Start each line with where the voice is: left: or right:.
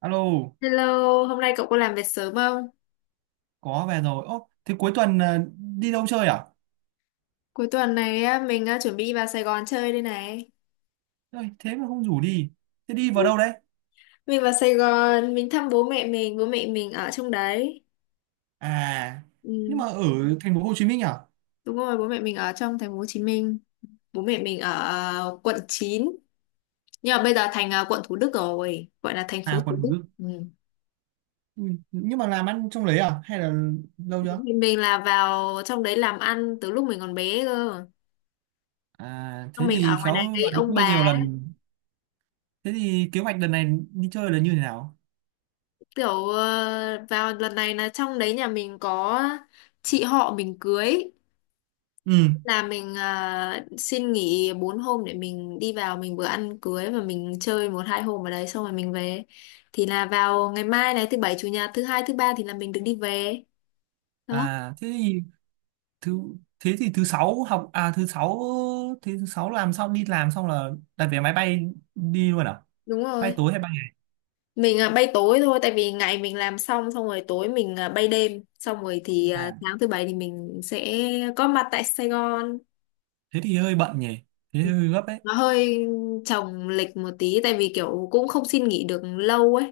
right: Alo,
left: Hello, hôm nay cậu có làm việc sớm không?
right: có về rồi. Ô, thế cuối tuần đi đâu chơi à?
left: Cuối tuần này á, mình á, chuẩn bị vào Sài Gòn chơi đây này.
right: Ôi, thế mà không rủ đi. Thế đi vào đâu đấy?
left: Mình vào Sài Gòn, mình thăm bố mẹ mình ở trong đấy.
right: À, nhưng mà
left: Ừ,
right: ở thành phố Hồ Chí Minh à?
left: đúng rồi, bố mẹ mình ở trong thành phố Hồ Chí Minh. Bố mẹ mình ở quận 9, nhưng mà bây giờ thành quận Thủ Đức rồi, gọi là thành phố
right: À,
left: Thủ
right: quận Thủ
left: Đức.
right: Đức.
left: Ừ.
right: Ừ, nhưng mà làm ăn trong đấy à? Hay là lâu
left: Bố
right: chưa?
left: mẹ mình là vào trong đấy làm ăn từ lúc mình còn bé cơ.
right: À, thế
left: Xong mình
right: thì
left: ở ngoài
right: khéo
left: này với
right: vào đấy
left: ông
right: chơi nhiều
left: bà,
right: lần. Thế thì kế hoạch lần này đi chơi là như thế nào?
left: kiểu vào lần này là trong đấy nhà mình có chị họ mình cưới,
right: Ừ.
left: là mình xin nghỉ 4 hôm để mình đi vào, mình vừa ăn cưới và mình chơi một hai hôm ở đấy xong rồi mình về, thì là vào ngày mai này, thứ bảy chủ nhật thứ hai thứ ba thì là mình được đi về đó.
right: À, thế thì thứ thứ sáu học à? Thứ sáu, thế thứ sáu làm xong, đi làm xong là đặt vé máy bay đi luôn à?
left: Đúng
right: Bay
left: rồi,
right: tối hay bay ngày?
left: mình bay tối thôi, tại vì ngày mình làm xong xong rồi tối mình bay đêm, xong rồi thì
right: À,
left: sáng thứ bảy thì mình sẽ có mặt tại Sài Gòn.
right: thế thì hơi bận nhỉ, thế
left: Ừ.
right: hơi gấp đấy.
left: Nó hơi chồng lịch một tí, tại vì kiểu cũng không xin nghỉ được lâu ấy.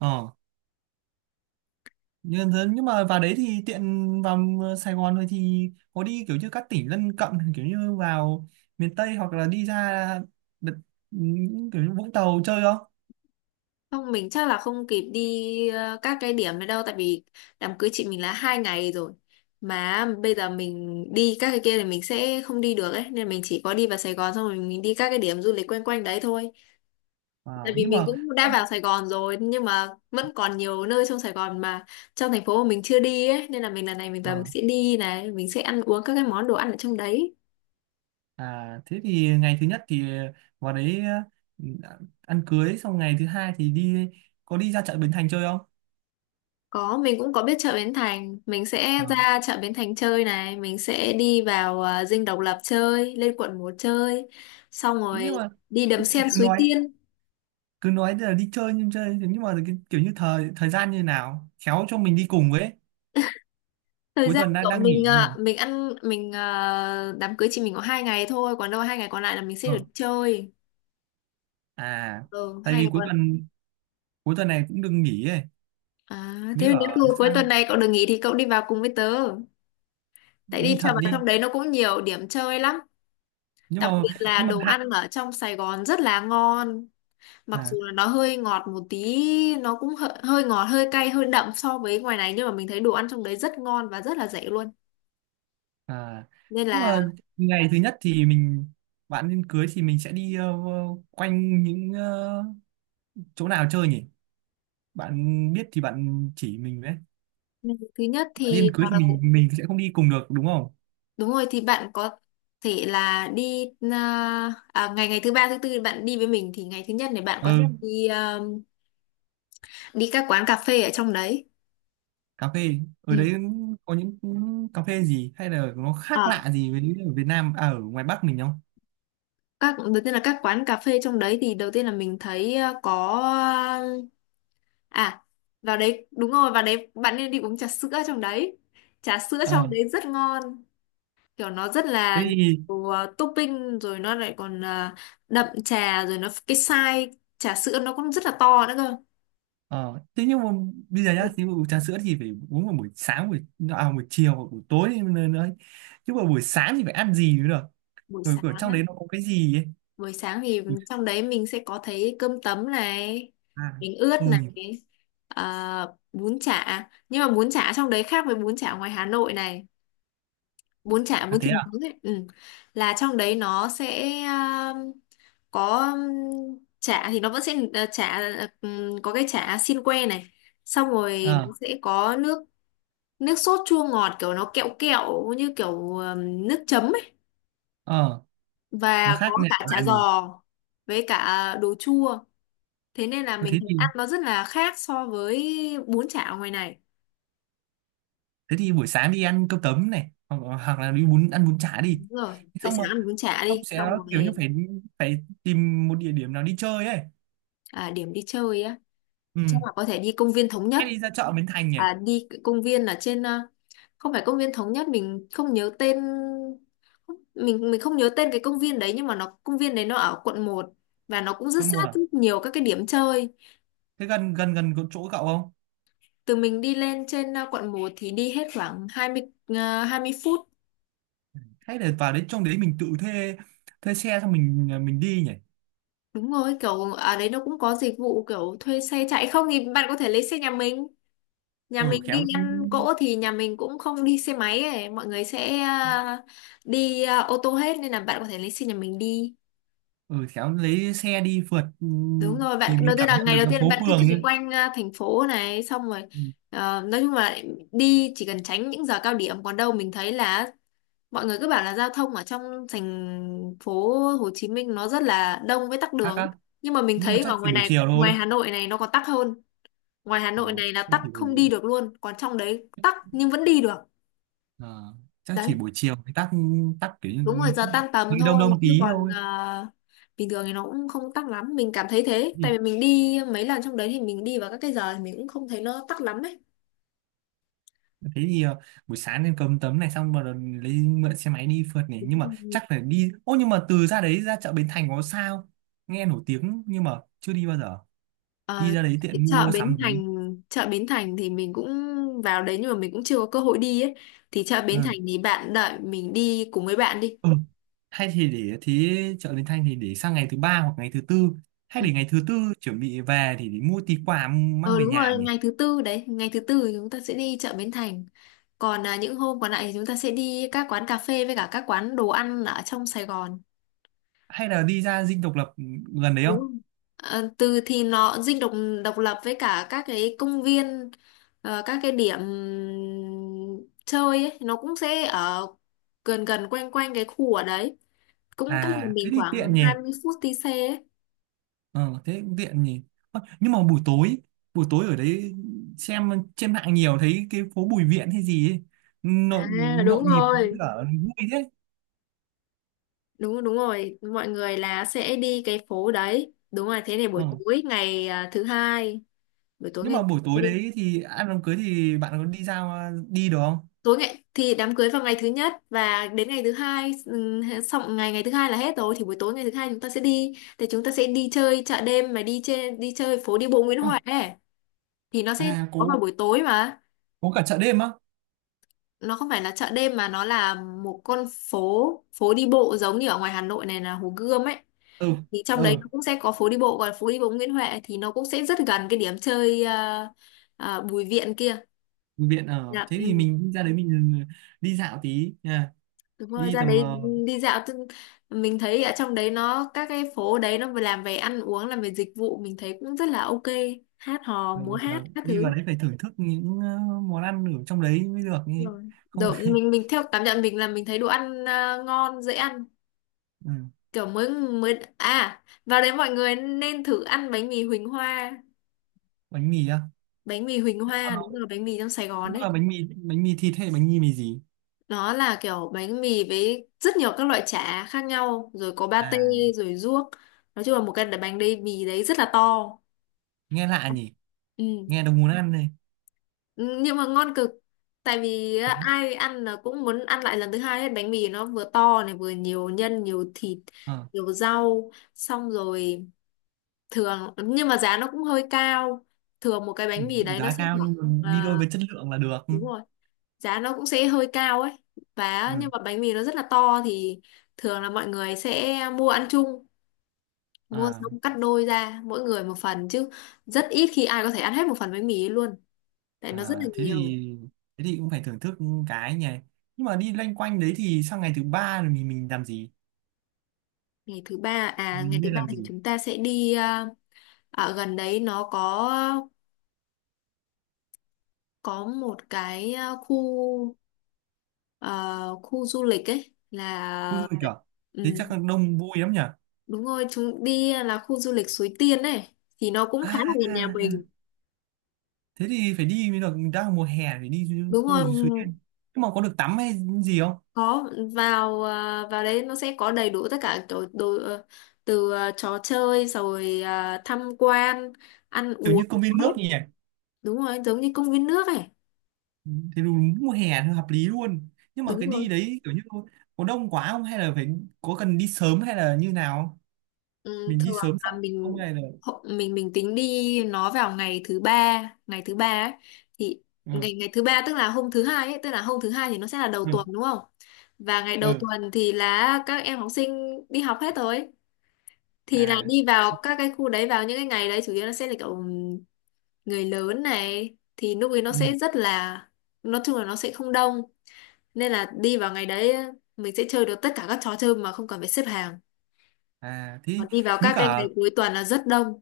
right: Ờ nhưng, nhưng mà vào đấy thì tiện, vào Sài Gòn thôi thì có đi kiểu như các tỉnh lân cận, kiểu như vào miền Tây hoặc là đi ra đợt, những kiểu như Vũng Tàu chơi không?
left: Không, mình chắc là không kịp đi các cái điểm này đâu, tại vì đám cưới chị mình là 2 ngày rồi, mà bây giờ mình đi các cái kia thì mình sẽ không đi được ấy, nên mình chỉ có đi vào Sài Gòn xong rồi mình đi các cái điểm du lịch quanh quanh đấy thôi.
right: À,
left: Tại vì
right: nhưng
left: mình
right: mà
left: cũng đã vào Sài Gòn rồi nhưng mà vẫn còn nhiều nơi trong Sài Gòn, mà trong thành phố mà mình chưa đi ấy, nên là mình lần này mình vào mình
right: à,
left: sẽ đi này, mình sẽ ăn uống các cái món đồ ăn ở trong đấy.
right: à, Thế thì ngày thứ nhất thì vào đấy, ừ, ăn cưới xong ngày thứ hai thì đi, có đi ra chợ Bến Thành chơi không?
left: Có, mình cũng có biết chợ Bến Thành. Mình sẽ
right: Ờ.
left: ra chợ Bến Thành chơi này. Mình sẽ đi vào Dinh Độc Lập chơi, lên quận 1 chơi. Xong
right: Thế nhưng
left: rồi
right: mà
left: đi đầm sen
right: cứ
left: Suối
right: nói
left: Tiên.
right: cứ nói là đi chơi nhưng chơi, nhưng mà kiểu như thời thời gian như nào khéo cho mình đi cùng với.
left: Thời
right: Cuối
left: gian
right: tuần đang
left: của
right: đang nghỉ
left: mình à,
right: mà.
left: mình ăn mình đám cưới chị mình có 2 ngày thôi, còn đâu 2 ngày còn lại là mình sẽ
right: Ờ.
left: được chơi.
right: À,
left: Ừ,
right: tại
left: hai
right: vì
left: ngày
right: cuối
left: còn,
right: tuần cuối tuần này cũng đừng nghỉ ấy,
left: à,
right: mới
left: thế nếu
right: ở
left: như cuối tuần
right: sang,
left: này cậu được nghỉ thì cậu đi vào cùng với tớ. Tại
right: đi
left: đi
right: thật
left: vào
right: đi.
left: trong đấy nó cũng nhiều điểm chơi lắm.
right: nhưng
left: Đặc
right: mà
left: biệt là
right: nhưng mà
left: đồ
right: hạn
left: ăn ở trong Sài Gòn rất là ngon. Mặc
right: à,
left: dù là nó hơi ngọt một tí, nó cũng hơi ngọt hơi cay hơi đậm so với ngoài này, nhưng mà mình thấy đồ ăn trong đấy rất ngon và rất là rẻ luôn,
right: à
left: nên
right: Nhưng
left: là
right: mà ngày thứ nhất thì mình, bạn nên cưới thì mình sẽ đi quanh những chỗ nào chơi nhỉ? Bạn biết thì bạn chỉ mình đấy.
left: ừ, thứ nhất
right: Bạn điên
left: thì
right: cưới thì mình sẽ không đi cùng được đúng không?
left: đúng rồi, thì bạn có thể là đi ngày ngày thứ ba thứ tư thì bạn đi với mình, thì ngày thứ nhất này bạn có thể
right: Ừ,
left: đi đi các quán cà phê ở trong đấy.
right: cà phê ở
left: Ừ.
right: đấy có những cà phê gì hay là nó khác
left: Ờ,
right: lạ gì với ở Việt Nam, ở ngoài Bắc mình không?
left: các đầu tiên là các quán cà phê trong đấy, thì đầu tiên là mình thấy có. À, vào đấy đúng rồi, vào đấy bạn nên đi uống trà sữa trong đấy. Trà sữa trong
right: Ờ,
left: đấy rất ngon, kiểu nó rất
right: thế
left: là
right: thì
left: nhiều topping, rồi nó lại còn đậm trà, rồi nó cái size trà sữa nó cũng rất là to nữa cơ.
right: ờ, thế nhưng mà bây giờ nhá
left: Bu-
right: thì uống trà sữa thì phải uống vào buổi sáng, buổi chiều hoặc buổi tối nữa nữa, chứ mà buổi sáng thì phải ăn gì nữa được?
left: Buổi
right: Rồi
left: sáng
right: ở trong
left: á,
right: đấy nó có cái gì ấy?
left: buổi sáng thì
right: Ui,
left: trong đấy mình sẽ có thấy cơm tấm này,
right: à,
left: bánh ướt
right: ừ,
left: này, à, bún chả. Nhưng mà bún chả trong đấy khác với bún chả ngoài Hà Nội này, bún chả
right: à
left: bún
right: thế
left: thịt
right: à,
left: nướng ấy. Ừ. Là trong đấy nó sẽ có chả, thì nó vẫn sẽ chả, có cái chả xiên que này, xong rồi
right: ờ,
left: nó sẽ có nước nước sốt chua ngọt, kiểu nó kẹo kẹo như kiểu nước chấm ấy,
right: ờ, nó
left: và
right: khác
left: có
right: nhà
left: cả chả
right: là
left: giò
right: nhiều.
left: với cả đồ chua, thế nên là
right: Ờ,
left: mình thấy ăn nó rất là khác so với bún chả ở ngoài này.
right: thế thì buổi sáng đi ăn cơm tấm này, hoặc hoặc là đi bún, ăn bún chả đi.
left: Đúng rồi,
right: Thế
left: giờ
right: xong mà
left: sáng ăn bún chả
right: xong
left: đi
right: sẽ
left: xong
right: kiểu
left: rồi,
right: như phải phải tìm một địa điểm nào đi chơi ấy.
left: à, điểm đi chơi á,
right: Ừ,
left: chắc là có thể đi công viên Thống Nhất.
right: hay đi ra chợ Bến Thành nhỉ?
left: À, đi công viên ở trên không phải công viên Thống Nhất, mình không nhớ tên, mình không nhớ tên cái công viên đấy, nhưng mà nó công viên đấy nó ở quận 1 và nó cũng rất
right: Quận một
left: sát
right: à?
left: rất nhiều các cái điểm chơi.
right: Thế gần gần gần chỗ cậu không?
left: Từ mình đi lên trên quận 1 thì đi hết khoảng 20 phút.
right: Hay là vào đến trong đấy mình tự thuê, thuê xe xong mình đi nhỉ?
left: Đúng rồi, kiểu ở đấy nó cũng có dịch vụ kiểu thuê xe chạy, không thì bạn có thể lấy xe nhà mình, nhà
right: Ừ,
left: mình đi
right: khéo,
left: ăn cỗ thì nhà mình cũng không đi xe máy ấy, mọi người sẽ đi ô tô hết, nên là bạn có thể lấy xe nhà mình đi.
right: ừ khéo lấy xe đi phượt. Ừ,
left: Đúng rồi,
right: thì
left: bạn
right: mới
left: đầu tiên
right: cảm
left: là
right: nhận
left: ngày
right: được
left: đầu
right: cái
left: tiên
right: phố
left: bạn cứ
right: phường
left: chỉ
right: ấy.
left: quanh thành phố này xong rồi,
right: Ừ,
left: ờ, nói chung là đi chỉ cần tránh những giờ cao điểm, còn đâu mình thấy là mọi người cứ bảo là giao thông ở trong thành phố Hồ Chí Minh nó rất là đông với tắc
right: khác
left: đường,
right: lắm.
left: nhưng mà mình
right: Nhưng
left: thấy
right: mà chắc
left: ở
right: chỉ
left: ngoài
right: buổi
left: này,
right: chiều
left: ngoài
right: thôi.
left: Hà Nội này, nó còn tắc hơn. Ngoài Hà
right: ờ,
left: Nội này
right: chắc
left: là tắc
right: chỉ buổi
left: không đi được luôn, còn trong đấy tắc nhưng vẫn đi được
right: ờ, Chắc chỉ
left: đấy.
right: buổi chiều thì tắc, tắc kiểu
left: Đúng
right: như
left: rồi, giờ tan tầm
right: hơi đông
left: thôi,
right: đông
left: chứ
right: tí
left: còn
right: thôi.
left: bình thường thì nó cũng không tắc lắm, mình cảm thấy thế,
right: thì
left: tại vì mình đi mấy lần trong đấy thì mình đi vào các cái giờ thì mình cũng không thấy nó tắc lắm ấy.
right: Thế thì buổi sáng nên cầm tấm này xong rồi lấy mượn xe máy đi phượt này,
left: Đúng
right: nhưng mà
left: rồi.
right: chắc phải đi ô, nhưng mà từ ra đấy, ra chợ Bến Thành có sao, nghe nổi tiếng nhưng mà chưa đi bao giờ, đi
left: Ờ,
right: ra đấy
left: cái
right: tiện mua sắm tí.
left: Chợ Bến Thành thì mình cũng vào đấy, nhưng mà mình cũng chưa có cơ hội đi ấy, thì chợ Bến Thành
right: Ừ.
left: thì bạn đợi mình đi cùng với bạn đi.
right: Ừ. Hay thì để, thế chợ Bến Thành thì để sang ngày thứ ba hoặc ngày thứ tư, hay
left: Ừ.
right: để ngày thứ tư chuẩn bị về thì để mua tí quà mang
left: Ờ
right: về
left: đúng
right: nhà
left: rồi,
right: nhỉ.
left: ngày thứ tư đấy, ngày thứ tư thì chúng ta sẽ đi chợ Bến Thành, còn những hôm còn lại thì chúng ta sẽ đi các quán cà phê với cả các quán đồ ăn ở trong Sài Gòn.
right: Hay là đi ra Dinh Độc Lập gần đấy
left: Đúng
right: không?
left: rồi. Ờ, từ thì nó dinh độc độc lập với cả các cái công viên, ờ, các cái điểm chơi ấy, nó cũng sẽ ở gần gần quanh quanh cái khu ở đấy, cũng cách nhà
right: À thế
left: mình
right: thì tiện
left: khoảng hai
right: nhỉ.
left: mươi phút đi xe ấy.
right: Ờ thế cũng tiện nhỉ. Ơ, nhưng mà buổi tối, buổi tối ở đấy, xem trên mạng nhiều thấy cái phố Bùi Viện hay gì ấy, nhộn,
left: À đúng
right: nhộn nhịp với
left: rồi.
right: cả vui thế.
left: Đúng rồi, đúng rồi, mọi người là sẽ đi cái phố đấy. Đúng rồi, thế này buổi
right: Ờ
left: tối ngày thứ hai, buổi tối
right: nhưng
left: ngày,
right: mà buổi tối đấy thì ăn đám cưới, thì bạn có đi ra, đi được không?
left: tối ngày thì đám cưới vào ngày thứ nhất và đến ngày thứ hai, xong ngày ngày thứ hai là hết rồi, thì buổi tối ngày thứ hai chúng ta sẽ đi, thì chúng ta sẽ đi chơi chợ đêm mà đi trên đi chơi phố đi bộ Nguyễn Huệ ấy. Thì nó sẽ
right: À
left: có vào
right: có
left: buổi tối mà,
right: có cả chợ đêm á.
left: nó không phải là chợ đêm mà nó là một con phố, phố đi bộ giống như ở ngoài Hà Nội này là Hồ Gươm ấy,
right: Ừ,
left: thì trong
right: ừ,
left: đấy nó cũng sẽ có phố đi bộ. Còn phố đi bộ Nguyễn Huệ thì nó cũng sẽ rất gần cái điểm chơi Bùi Viện kia.
right: viện ở
left: Dạ,
right: thế thì
left: ừ.
right: mình đi ra đấy mình, ừ, đi dạo tí nha.
left: Đúng rồi,
right: Đi
left: ra
right: tầm
left: đấy đi dạo tức mình thấy ở trong đấy nó các cái phố đấy nó vừa làm về ăn uống làm về dịch vụ, mình thấy cũng rất là ok, hát hò
right: ờ,
left: múa hát
right: và
left: các
right: đi vào
left: thứ.
right: đấy phải thưởng thức những món ăn ở trong đấy mới được
left: Đúng
right: nhỉ.
left: rồi,
right: Không
left: đồ, mình mình theo cảm nhận mình là mình thấy đồ ăn ngon dễ ăn,
right: ừ,
left: kiểu mới mới à vào đấy mọi người nên thử ăn bánh mì Huỳnh Hoa.
right: bánh mì á.
left: Bánh mì Huỳnh
right: Thế còn
left: Hoa
right: nó
left: đúng rồi, bánh mì trong Sài Gòn
right: cũng
left: ấy,
right: là bánh mì, bánh mì thịt hay bánh mì mì gì?
left: nó là kiểu bánh mì với rất nhiều các loại chả khác nhau, rồi có pate
right: À,
left: rồi ruốc, nói chung là một cái bánh mì đấy rất là to.
right: nghe lạ nhỉ.
left: Ừ.
right: Nghe đâu muốn ăn này.
left: Ừ, nhưng mà ngon cực. Tại vì
right: Thế
left: á,
right: á.
left: ai ăn là cũng muốn ăn lại lần thứ hai, hết bánh mì nó vừa to này vừa nhiều nhân nhiều thịt
right: Ờ,
left: nhiều rau, xong rồi thường nhưng mà giá nó cũng hơi cao, thường một cái bánh mì đấy nó
right: giá
left: sẽ
right: cao
left: khoảng,
right: nhưng mà đi
left: à,
right: đôi với chất lượng là được. Ừ.
left: đúng rồi, giá nó cũng sẽ hơi cao ấy, và nhưng
right: Ừ,
left: mà bánh mì nó rất là to, thì thường là mọi người sẽ mua ăn chung, mua
right: à.
left: xong cắt đôi ra mỗi người một phần, chứ rất ít khi ai có thể ăn hết một phần bánh mì ấy luôn, tại nó rất là
right: À,
left: nhiều.
right: thế thì cũng phải thưởng thức cái nhỉ. Nhưng mà đi loanh quanh đấy thì sang ngày thứ ba rồi mình làm gì?
left: Ngày thứ ba, à ngày
right: Mình
left: thứ
right: nên
left: ba
right: làm
left: thì
right: gì?
left: chúng ta sẽ đi ở gần đấy nó có một cái khu du lịch ấy,
right: Khu
left: là
right: du lịch à? Thế
left: ừ,
right: chắc là đông vui lắm nhỉ.
left: đúng rồi, chúng đi là khu du lịch Suối Tiên ấy, thì nó cũng khá là gần
right: À,
left: nhà mình.
right: thế thì phải đi mới được, đang mùa hè phải đi
left: Đúng
right: khu
left: rồi,
right: lịch Suối Tiên. Nhưng mà có được tắm hay gì không?
left: có, vào vào đấy nó sẽ có đầy đủ tất cả đồ từ trò chơi rồi tham quan ăn
right: Kiểu như
left: uống
right: công viên
left: hết.
right: nước nhỉ.
left: Đúng rồi, giống như công viên nước ấy.
right: Thế đúng mùa hè thì hợp lý luôn. Nhưng mà
left: Đúng
right: cái
left: rồi.
right: đi đấy kiểu như có đông quá không, hay là phải có cần đi sớm hay là như nào không?
left: Ừ,
right: Mình đi
left: thường
right: sớm sợ
left: là
right: không
left: mình
right: hay là
left: mình tính đi nó vào ngày thứ ba, ngày thứ ba ấy, thì
right: ừ,
left: ngày ngày thứ ba tức là hôm thứ hai ấy tức là hôm thứ hai thì nó sẽ là đầu
right: ừ,
left: tuần đúng không, và ngày đầu
right: ừ,
left: tuần thì là các em học sinh đi học hết rồi, thì là
right: à,
left: đi vào các cái khu đấy vào những cái ngày đấy chủ yếu là sẽ là kiểu người lớn này, thì lúc ấy nó
right: ừ.
left: sẽ rất là, nói chung là nó sẽ không đông, nên là đi vào ngày đấy mình sẽ chơi được tất cả các trò chơi mà không cần phải xếp hàng,
right: À thế
left: còn đi vào
right: mới
left: các cái ngày
right: cả,
left: cuối tuần là rất đông.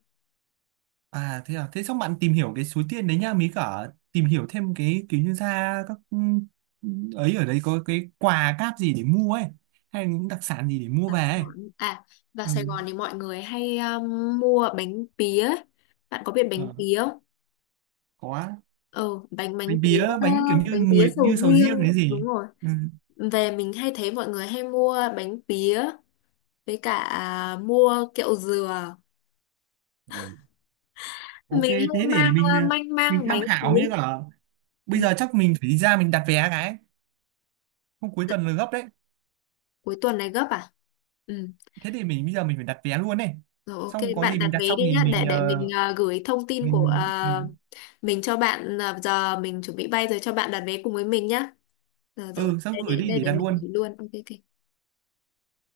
right: à thế à, thế xong bạn tìm hiểu cái số tiền đấy nhá, mới cả tìm hiểu thêm cái kiểu như ra các ấy ở đây có cái quà cáp gì để mua ấy, hay những đặc sản gì để mua
left: Đặc
right: về ấy.
left: sản, à vào
right: Ừ.
left: Sài Gòn thì mọi người hay mua bánh pía. Bạn có biết
right: Ờ,
left: bánh pía không?
right: có,
left: Ừ, bánh bánh
right: bánh
left: pía.
right: bía bánh kiểu như
left: Bánh pía
right: mùi như
left: sầu
right: sầu riêng đấy
left: riêng đúng
right: gì.
left: rồi,
right: Ừ.
left: về mình hay thấy mọi người hay mua bánh pía với cả mua kẹo dừa.
right: Ừ. Ok
left: Mình
right: thế
left: hay
right: để
left: mang
right: mình
left: manh
right: mình
left: mang
right: tham
left: bánh
right: khảo mới cả
left: pía.
right: bây
left: Ừ.
right: giờ chắc mình phải đi ra mình đặt vé cái, hôm cuối tuần là gấp đấy.
left: Cuối tuần này gấp à? Ừ.
right: Thế thì mình bây giờ mình phải đặt vé luôn này,
left: Rồi
right: xong
left: ok,
right: có
left: bạn
right: gì
left: đặt
right: mình đặt
left: vé
right: xong
left: đi
right: thì
left: nhá,
right: mình
left: để mình gửi thông tin của
right: mình ừ.
left: mình cho bạn, ờ, giờ mình chuẩn bị bay rồi, cho bạn đặt vé cùng với mình nhá. Rồi rồi,
right: Ừ sắp
left: đây
right: gửi
left: đây
right: đi
left: đây
right: để
left: để
right: đặt
left: mình
right: luôn
left: gửi luôn. Ok ok.